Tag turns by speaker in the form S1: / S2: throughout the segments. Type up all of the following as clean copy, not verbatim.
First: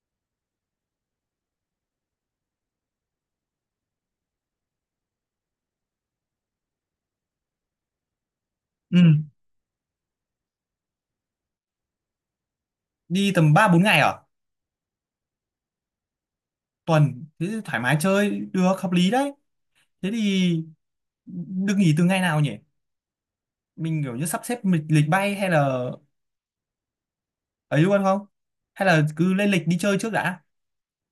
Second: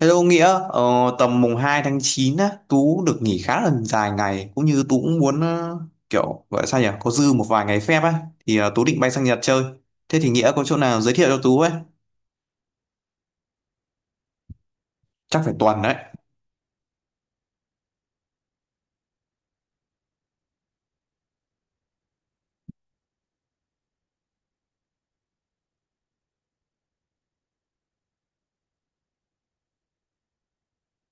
S1: Hello Nghĩa, ờ, tầm mùng 2 tháng 9 á, Tú được nghỉ khá là dài ngày cũng như Tú cũng muốn kiểu gọi là sao nhỉ, có dư một vài ngày phép á thì Tú định
S2: Ừ,
S1: bay sang Nhật chơi. Thế thì Nghĩa có chỗ nào giới thiệu cho Tú ấy?
S2: đi tầm 3 4 ngày ở
S1: Chắc phải tuần đấy.
S2: tuần thế thì thoải mái chơi được hợp lý đấy. Thế thì được nghỉ từ ngày nào nhỉ? Mình kiểu như sắp xếp lịch bay hay là ấy luôn không? Hay là cứ lên lịch đi chơi trước đã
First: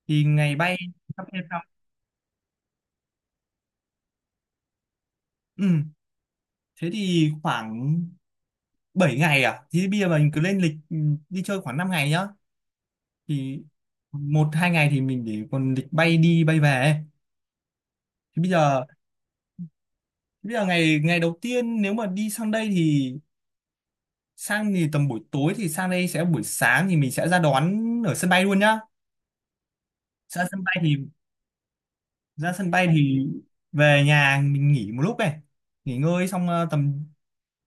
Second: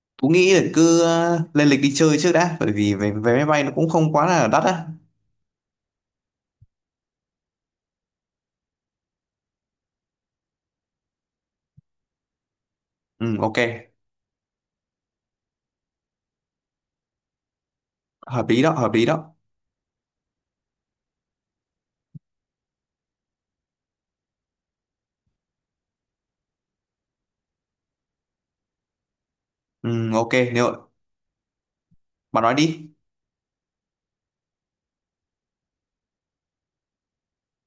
S2: thì
S1: Tú nghĩ
S2: ngày
S1: là
S2: bay
S1: cứ
S2: sắp xếp sau.
S1: lên lịch đi chơi trước đã, bởi vì vé vé máy bay nó cũng không quá là đắt á.
S2: Ừ, thế thì khoảng 7 ngày à? Thì bây giờ mình cứ lên lịch đi chơi khoảng 5 ngày nhá.
S1: Ừ ok,
S2: Thì một hai ngày thì mình để còn lịch bay đi bay về. Thì
S1: hợp
S2: bây
S1: lý đó,
S2: giờ
S1: hợp lý đó.
S2: bây giờ ngày ngày đầu tiên nếu mà đi sang đây thì sang thì tầm buổi tối thì sang đây sẽ buổi sáng thì mình sẽ ra đón ở sân bay luôn nhá.
S1: Ừ ok,
S2: ra sân bay
S1: nếu
S2: thì
S1: bạn nói
S2: ra sân bay
S1: đi.
S2: thì về nhà mình nghỉ một lúc này, nghỉ ngơi xong tầm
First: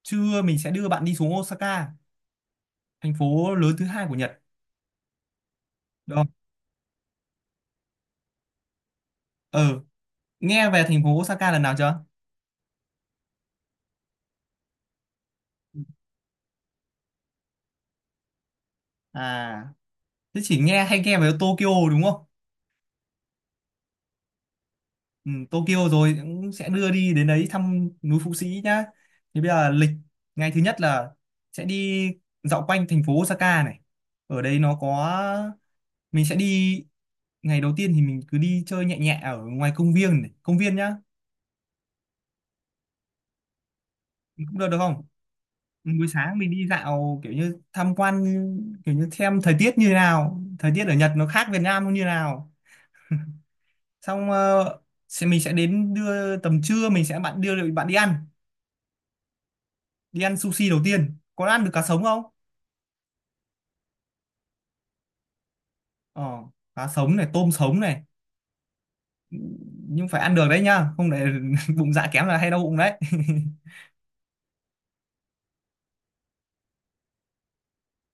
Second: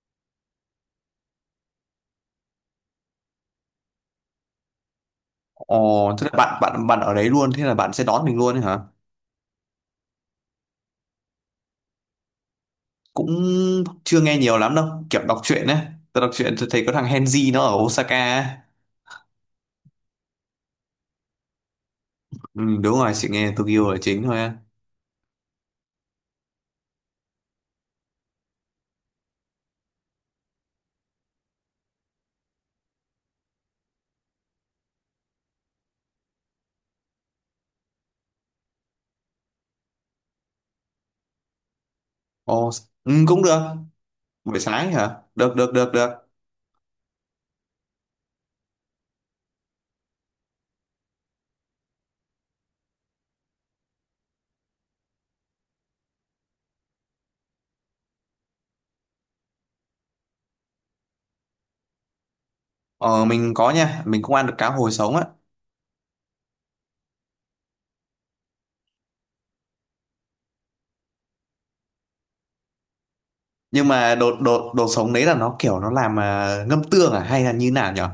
S2: trưa mình sẽ đưa bạn đi xuống Osaka, thành phố lớn thứ hai của Nhật,
S1: Ồ,
S2: được
S1: thế
S2: không?
S1: là bạn bạn bạn ở đấy luôn, thế là bạn sẽ đón mình luôn ấy hả?
S2: ờ Nghe về thành phố Osaka lần nào chưa?
S1: Cũng chưa nghe nhiều lắm đâu, kiểu đọc truyện ấy, tôi đọc truyện tôi thấy có thằng Henzi nó ở Osaka á.
S2: À, thế chỉ nghe hay nghe về Tokyo đúng không?
S1: Ừ, đúng rồi, chị nghe Tokyo là chính thôi á.
S2: Ừ, Tokyo rồi cũng sẽ đưa đi đến đấy thăm núi Phú Sĩ nhá. Thì bây giờ lịch ngày thứ nhất là sẽ đi dạo quanh thành phố Osaka này. Ở đây nó có, mình sẽ đi ngày đầu tiên thì mình cứ đi chơi nhẹ nhẹ ở ngoài công viên này công viên nhá.
S1: Ồ, ừ, cũng được.
S2: Cũng
S1: Buổi
S2: được, được
S1: sáng
S2: không?
S1: hả? Được được được
S2: Ừ, buổi
S1: được.
S2: sáng mình đi dạo kiểu như tham quan, kiểu như xem thời tiết như thế nào, thời tiết ở Nhật nó khác Việt Nam nó như thế nào. Xong sẽ mình sẽ đến đưa tầm trưa mình sẽ bạn đưa bạn đi ăn sushi đầu tiên, có ăn được cá sống không?
S1: Ờ, mình có nha, mình cũng ăn được cá hồi sống á.
S2: ờ Cá sống này, tôm sống này, nhưng phải ăn được đấy nhá, không để bụng dạ kém là hay đau bụng đấy.
S1: Nhưng mà đồ đồ đồ sống đấy là nó kiểu nó làm ngâm tương à hay là như nào nhở?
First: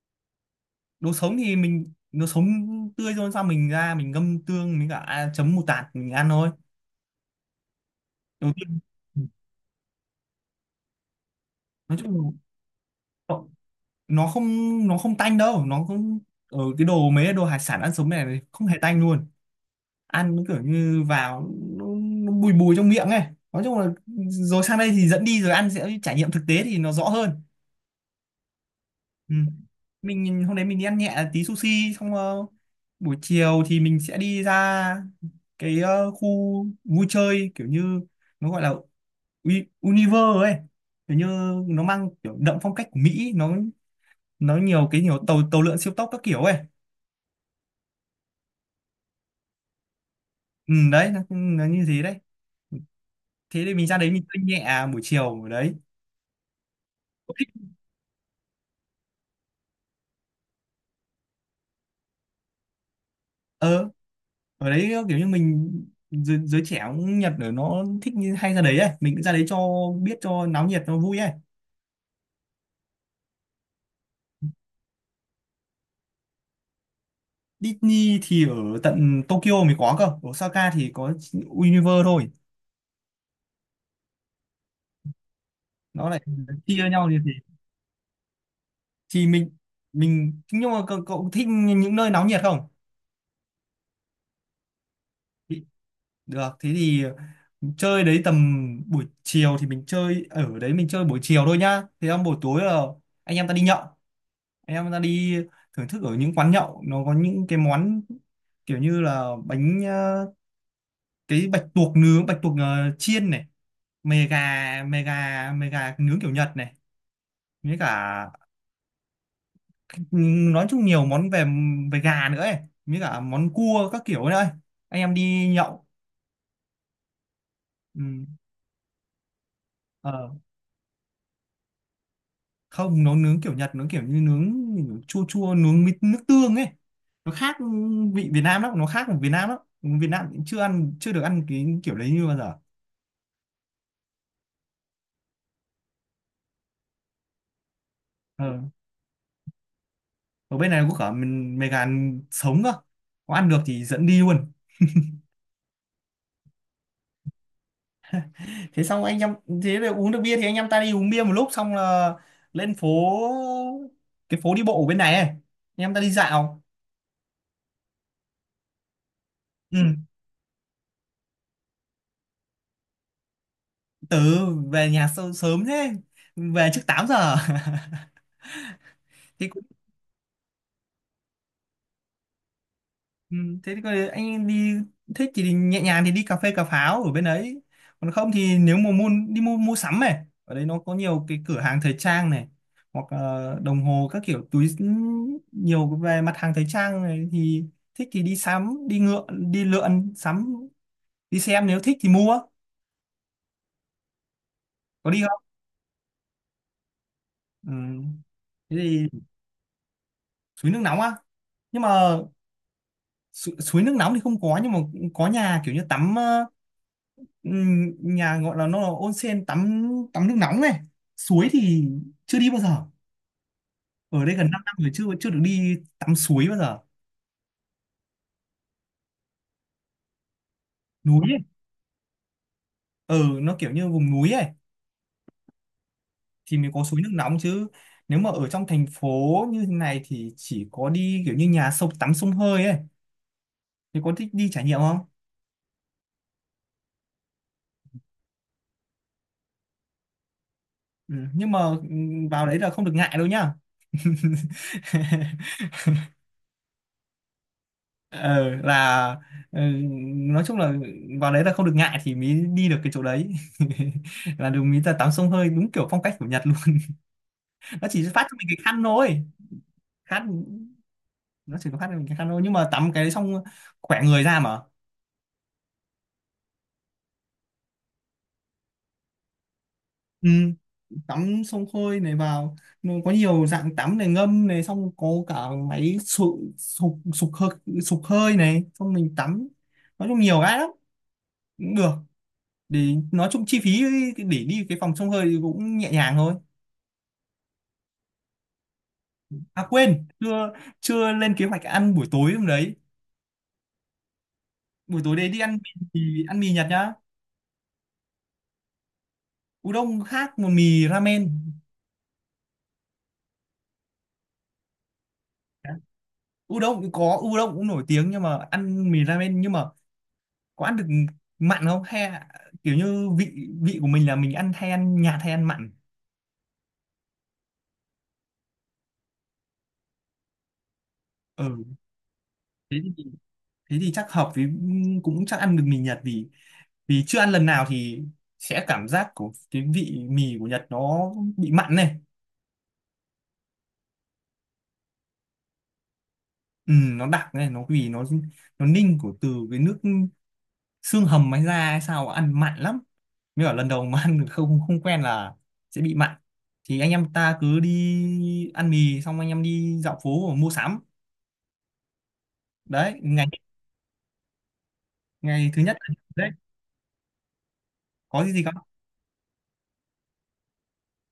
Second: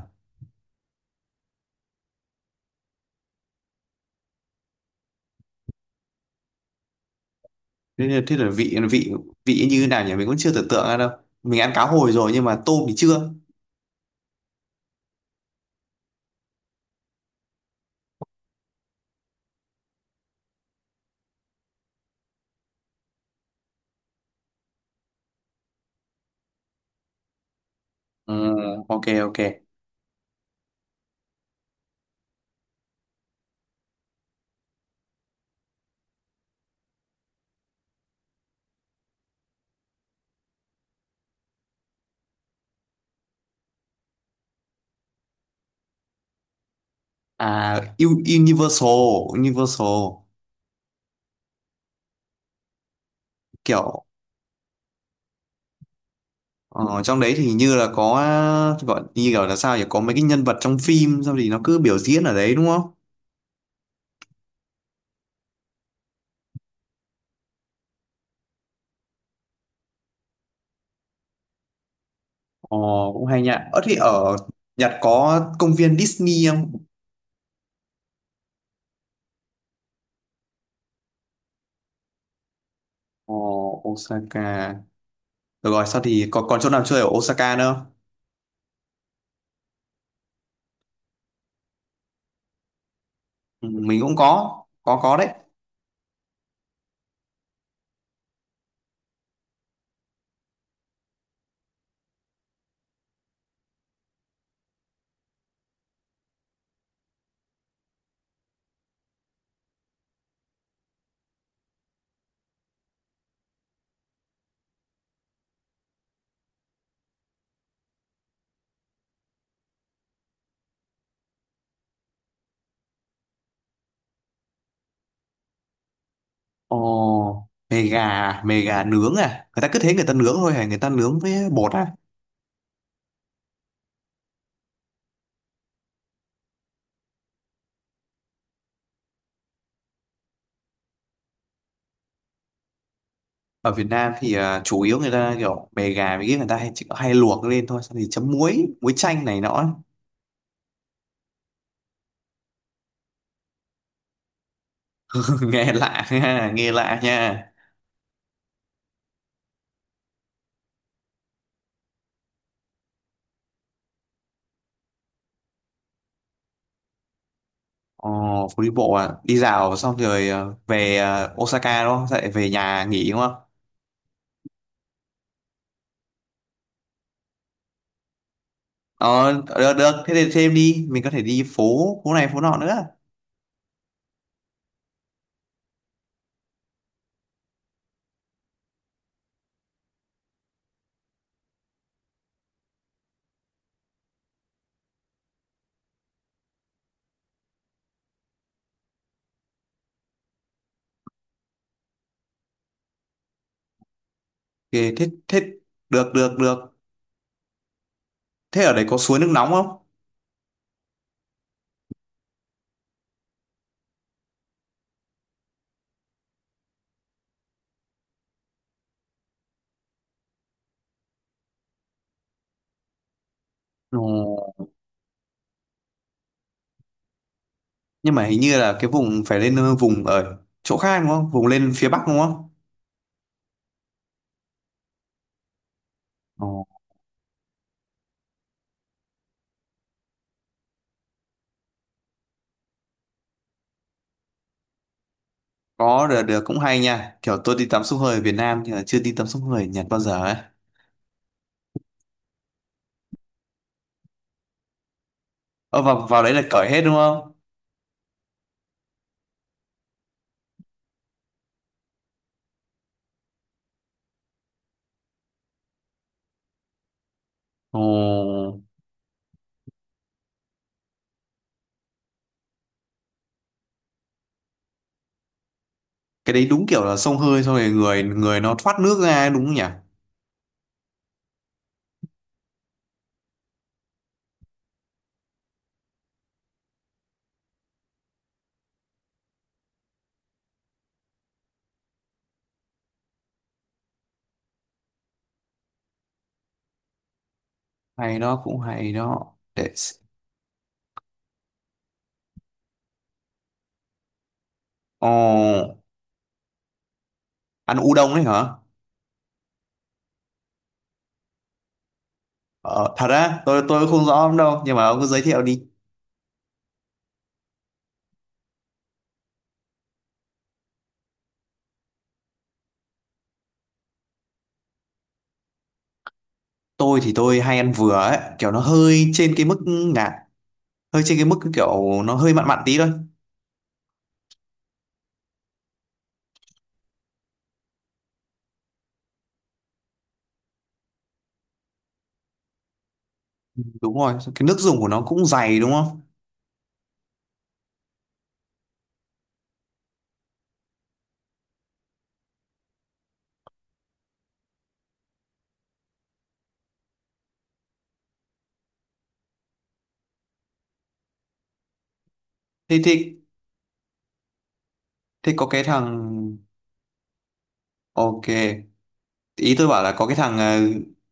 S2: Đồ sống thì mình đồ sống tươi rồi, sao mình ra mình ngâm tương mình cả à, chấm mù tạt mình ăn thôi
S1: Thế là
S2: đầu
S1: vị
S2: tiên.
S1: vị vị như nào nhỉ, mình cũng chưa tưởng tượng ra đâu. Mình ăn cá
S2: Nói
S1: hồi
S2: chung là
S1: rồi nhưng mà tôm thì chưa.
S2: nó không nó không tanh đâu, nó không, ở cái đồ mấy cái đồ hải sản ăn sống này thì không hề tanh luôn. Ăn nó kiểu như vào nó bùi bùi trong miệng ấy. Nói chung là rồi sang đây thì dẫn đi rồi ăn sẽ trải nghiệm thực tế thì nó rõ hơn.
S1: Ừ, ok
S2: Ừ.
S1: ok.
S2: Hôm đấy mình đi ăn nhẹ tí sushi xong buổi chiều thì mình sẽ đi ra cái khu vui chơi kiểu như nó gọi là Universe ấy, kiểu như nó mang kiểu đậm phong cách của Mỹ, nó nhiều cái, nhiều tàu tàu lượn siêu tốc các kiểu ấy.
S1: À, U- Universal. Universal
S2: Ừ, đấy nó như thế đấy. Thế thì mình ra
S1: kiểu.
S2: đấy mình chơi nhẹ à, buổi chiều ở đấy.
S1: Ờ, trong đấy thì như là có, gọi như kiểu là sao nhỉ, có mấy cái nhân vật trong phim xong thì nó cứ biểu diễn ở đấy đúng không?
S2: ờ Ở đấy kiểu như mình giới trẻ cũng Nhật ở nó thích như hay ra đấy ấy, mình cứ ra đấy cho biết cho náo nhiệt nó vui ấy.
S1: Ờ, cũng hay nhá. Ở thì ở Nhật có công viên Disney không?
S2: Disney thì ở tận Tokyo mới có cơ, ở Osaka thì có Universe thôi.
S1: Ờ, Osaka. Được rồi sao
S2: Nó lại
S1: thì còn còn chỗ nào
S2: chia
S1: chơi ở
S2: nhau như thế.
S1: Osaka nữa không?
S2: Thì mình nhưng mà cậu thích những nơi náo nhiệt không?
S1: Ừ, mình cũng có, có đấy.
S2: Thì- Được, thế thì chơi đấy tầm buổi chiều, thì mình chơi ở đấy mình chơi buổi chiều thôi nhá, thế xong buổi tối là anh em ta đi nhậu, anh em ta đi thưởng thức ở những quán nhậu, nó có những cái món kiểu như là bánh cái bạch tuộc nướng, bạch tuộc chiên này, mề gà mề gà mề gà nướng kiểu Nhật này, với cả ừ, nói chung nhiều món về về gà nữa ấy, với cả món cua các kiểu ấy, anh em đi nhậu.
S1: Ồ,
S2: Ừ.
S1: mề gà nướng à? Người ta cứ thế người ta nướng
S2: Ờ.
S1: thôi hả? Người ta nướng với bột à?
S2: Không, nó nướng kiểu Nhật nó kiểu như nướng chua chua, nướng mít nước tương ấy, nó khác vị Việt Nam lắm, nó khác của Việt Nam lắm, Việt Nam cũng chưa được ăn cái kiểu đấy như bao giờ.
S1: Ở Việt Nam thì chủ yếu người ta kiểu mề gà với cái người ta hay chỉ có hay luộc lên thôi, xong thì chấm
S2: Ờ.
S1: muối muối chanh này nọ ấy.
S2: Ở bên này có cả mình mề gà sống cơ, có ăn được thì dẫn đi luôn.
S1: Nghe lạ nha, nghe lạ nha.
S2: Thế xong anh em, thế là uống được bia thì anh em ta đi uống bia một lúc xong là lên phố, cái phố đi bộ ở bên này ấy. Anh em ta đi dạo.
S1: Ồ, phố đi bộ à, đi dạo
S2: Ừ,
S1: xong rồi về Osaka đúng không? Sao lại về nhà nghỉ đúng không?
S2: từ về nhà sớm thế, về trước 8 giờ.
S1: Ờ
S2: Thế.
S1: được được, thế thì thêm đi mình có thể đi phố, phố này phố nọ nữa.
S2: Ừ, thế thì coi anh đi, thích thì nhẹ nhàng thì đi cà phê cà pháo ở bên đấy, còn không thì nếu mà mua đi mua mua sắm này, ở đấy nó có nhiều cái cửa hàng thời trang này, hoặc đồng hồ các kiểu túi nhiều về mặt hàng thời trang này, thì thích thì đi sắm, đi ngựa, đi lượn sắm đi xem, nếu thích thì mua,
S1: thì thế
S2: có đi
S1: thế
S2: không?
S1: được được được.
S2: Ừ.
S1: Thế ở
S2: Thế
S1: đấy có
S2: thì
S1: suối nước nóng không?
S2: suối nước nóng á, nhưng mà suối nước nóng thì không có, nhưng mà có nhà kiểu như tắm. Nhà gọi là nó là onsen, tắm tắm nước nóng này. Suối thì chưa đi bao giờ, ở đây gần 5
S1: Ồ,
S2: năm rồi chưa chưa được đi tắm suối bao giờ.
S1: nhưng mà hình như là cái vùng phải lên vùng ở chỗ khác đúng không,
S2: Núi ấy.
S1: vùng lên phía bắc đúng không?
S2: ờ nó kiểu như vùng núi ấy thì
S1: Ồ,
S2: mới có suối nước nóng chứ, nếu mà ở trong thành phố như thế này thì chỉ có đi kiểu như nhà sông tắm sông hơi ấy, thì có thích đi trải nghiệm không?
S1: có, được được, cũng hay nha, kiểu tôi đi tắm sông hơi ở Việt Nam nhưng mà chưa đi tắm sông hơi ở Nhật bao giờ ấy.
S2: Ừ, nhưng mà vào đấy là không được ngại đâu nhá.
S1: Ờ, vào vào đấy là cởi hết đúng không?
S2: Ờ, là ừ, nói chung là vào đấy là không được ngại thì mới đi được cái chỗ đấy. Là đúng mới là tắm sông hơi đúng kiểu phong cách của Nhật luôn.
S1: Ồ,
S2: Nó chỉ phát cho mình cái khăn thôi. Khăn nó chỉ có phát cho mình cái khăn thôi, nhưng mà tắm cái đấy xong khỏe người ra mà.
S1: cái đấy đúng kiểu là xông hơi xong rồi người người nó thoát nước ra ấy, đúng không nhỉ?
S2: Ừ, tắm sông hơi này vào, nó có nhiều dạng tắm này, ngâm này, xong có cả máy sục sục sục hơi này, xong mình tắm, nói chung nhiều cái lắm, cũng được. Để nói chung chi phí để đi cái phòng sông hơi thì cũng nhẹ nhàng thôi.
S1: Hay đó, cũng hay đó
S2: À
S1: để x-.
S2: quên, chưa chưa lên kế hoạch ăn buổi tối hôm đấy. Buổi tối đấy đi
S1: Ồ,
S2: mì, ăn mì Nhật nhá.
S1: ăn udon đấy hả?
S2: Udon khác một mì ramen.
S1: Ờ, thật á, tôi không rõ lắm đâu nhưng mà ông cứ giới thiệu đi.
S2: Udon cũng có, udon cũng nổi tiếng, nhưng mà ăn mì ramen. Nhưng mà có ăn được mặn không, hay là kiểu như vị vị của mình là mình ăn, hay ăn nhạt hay ăn mặn?
S1: Tôi thì tôi hay ăn vừa ấy, kiểu nó hơi trên cái mức ngạt, hơi trên cái mức
S2: Ừ,
S1: kiểu nó hơi mặn mặn
S2: thế
S1: tí thôi.
S2: thì, thế thì chắc hợp với, cũng chắc ăn được mì Nhật, vì vì chưa ăn lần nào thì sẽ cảm giác của cái vị mì của Nhật nó bị mặn này.
S1: Đúng rồi, cái nước dùng của nó cũng dày đúng không?
S2: Ừ, nó đặc này, nó vì nó ninh của từ cái nước xương hầm hay da hay sao, ăn mặn lắm, mới bảo lần đầu mà ăn không không quen là sẽ bị mặn. Thì anh em ta cứ đi ăn mì xong anh em đi dạo phố mua sắm,
S1: thế
S2: đấy
S1: thế
S2: ngày
S1: thế có
S2: ngày thứ
S1: cái
S2: nhất là-
S1: thằng,
S2: đấy, có
S1: ok,
S2: gì gì không?
S1: ý tôi bảo là có cái thằng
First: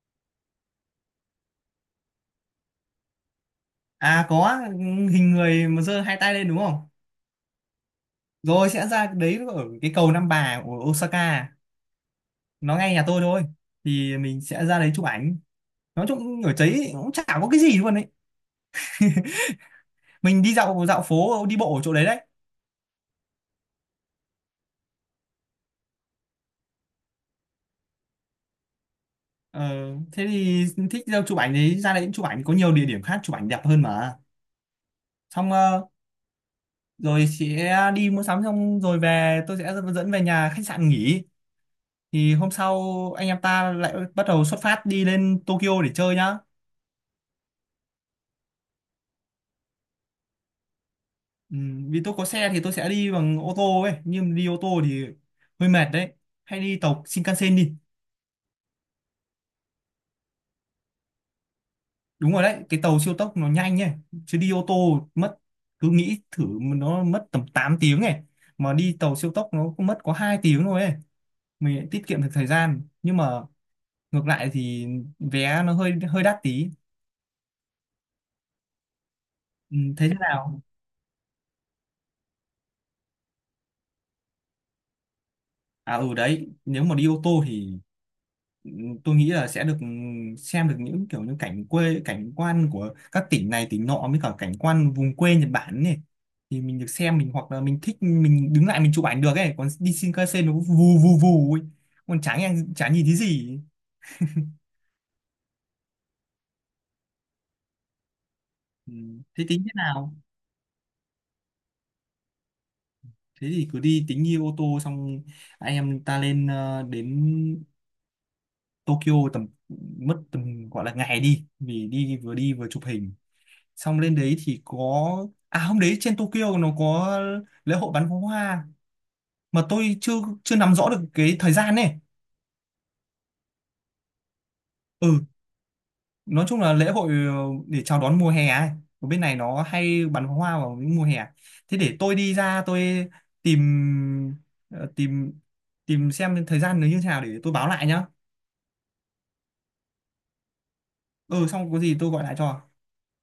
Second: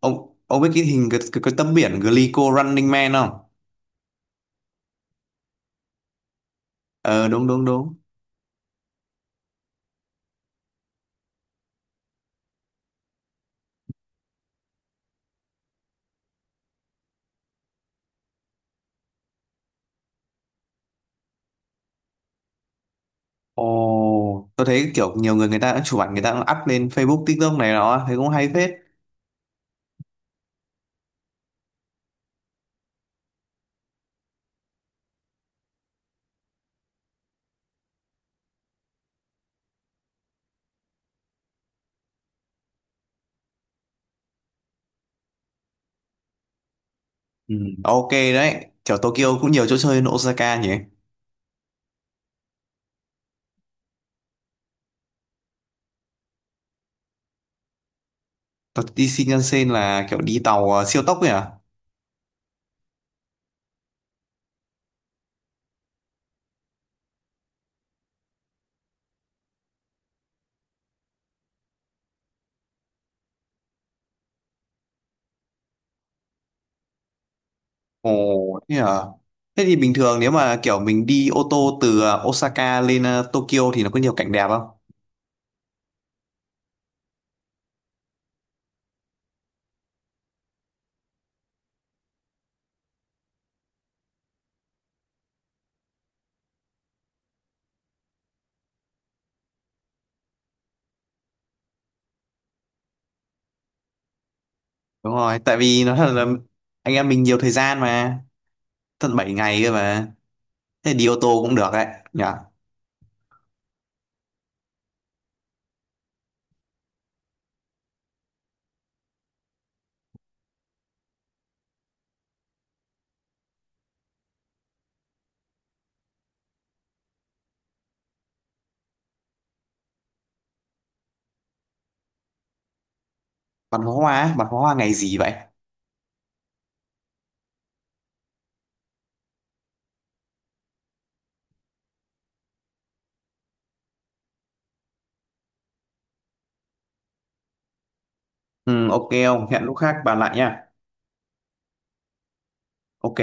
S1: ông biết cái hình cái tấm biển Glico Running Man không?
S2: À, có hình người mà giơ hai tay lên đúng không?
S1: Ờ đúng đúng đúng.
S2: Rồi sẽ ra đấy ở cái cầu Nam Bà của Osaka, nó ngay nhà tôi thôi, thì mình sẽ ra đấy chụp ảnh, nói chung ở đấy cũng chả có cái gì luôn đấy, mình đi dạo dạo phố đi bộ ở chỗ đấy đấy.
S1: Ồ, tôi thấy kiểu nhiều người người ta đã chụp ảnh, người ta cũng up lên Facebook, TikTok này đó, thấy cũng hay phết.
S2: Ờ, thế thì thích đâu chụp ảnh thì ra đấy chụp ảnh, có nhiều địa điểm khác chụp ảnh đẹp hơn mà. Xong rồi chị đi mua sắm xong rồi về tôi sẽ dẫn về nhà khách sạn nghỉ, thì hôm sau anh em ta lại bắt đầu xuất phát đi lên Tokyo để chơi nhá.
S1: Ừ, ok đấy, kiểu Tokyo cũng nhiều chỗ chơi hơn Osaka nhỉ.
S2: Ừ, vì tôi có xe thì tôi sẽ đi bằng ô tô ấy, nhưng đi ô tô thì hơi mệt đấy, hay đi tàu Shinkansen đi.
S1: Còn đi Shinkansen là kiểu đi tàu siêu tốc ấy à?
S2: Đúng rồi đấy, cái tàu siêu tốc nó nhanh ấy, chứ đi ô tô mất, cứ nghĩ thử, nó mất tầm 8 tiếng này, mà đi tàu siêu tốc nó cũng mất có 2 tiếng thôi ấy, mình lại tiết kiệm được thời gian, nhưng mà ngược lại thì vé nó hơi hơi đắt tí.
S1: Ồ, thế à? Thế thì
S2: Ừ,
S1: bình
S2: thế thế
S1: thường nếu mà
S2: nào.
S1: kiểu mình đi ô tô từ Osaka lên Tokyo thì nó có nhiều cảnh đẹp không?
S2: À, ừ đấy, nếu mà đi ô tô thì tôi nghĩ là sẽ được xem được những kiểu như cảnh quê, cảnh quan của các tỉnh này tỉnh nọ, với cả cảnh quan vùng quê Nhật Bản này, thì mình được xem, mình hoặc là mình thích mình đứng lại mình chụp ảnh được ấy, còn đi Shinkansen nó vù vù vù ấy, còn chả nghe chả nhìn thấy gì.
S1: Đúng rồi, tại vì nó thật là anh em mình nhiều thời gian mà,
S2: Ừ.
S1: tận 7
S2: Thế
S1: ngày
S2: tính thế
S1: cơ mà.
S2: nào?
S1: Thế đi ô tô cũng được đấy, nhỉ?
S2: Thế thì cứ đi tính đi ô tô, xong anh em ta lên đến Tokyo, tầm mất tầm gọi là ngày đi vì đi vừa chụp hình. Xong lên đấy thì có, à hôm đấy trên Tokyo nó có lễ hội bắn pháo hoa, mà tôi chưa chưa nắm rõ được cái thời gian này.
S1: Bắn pháo hoa, á, bắn pháo hoa ngày
S2: Ừ,
S1: gì vậy?
S2: nói chung là lễ hội để chào đón mùa hè ấy. Ở bên này nó hay bắn pháo hoa vào những mùa hè, thế để tôi đi ra tôi tìm ờ, tìm tìm xem thời gian nó như thế nào để tôi báo lại nhá.
S1: Ừ, ok không? Hẹn lúc khác bàn lại nha.
S2: Ừ, xong có gì tôi gọi lại cho
S1: Ok,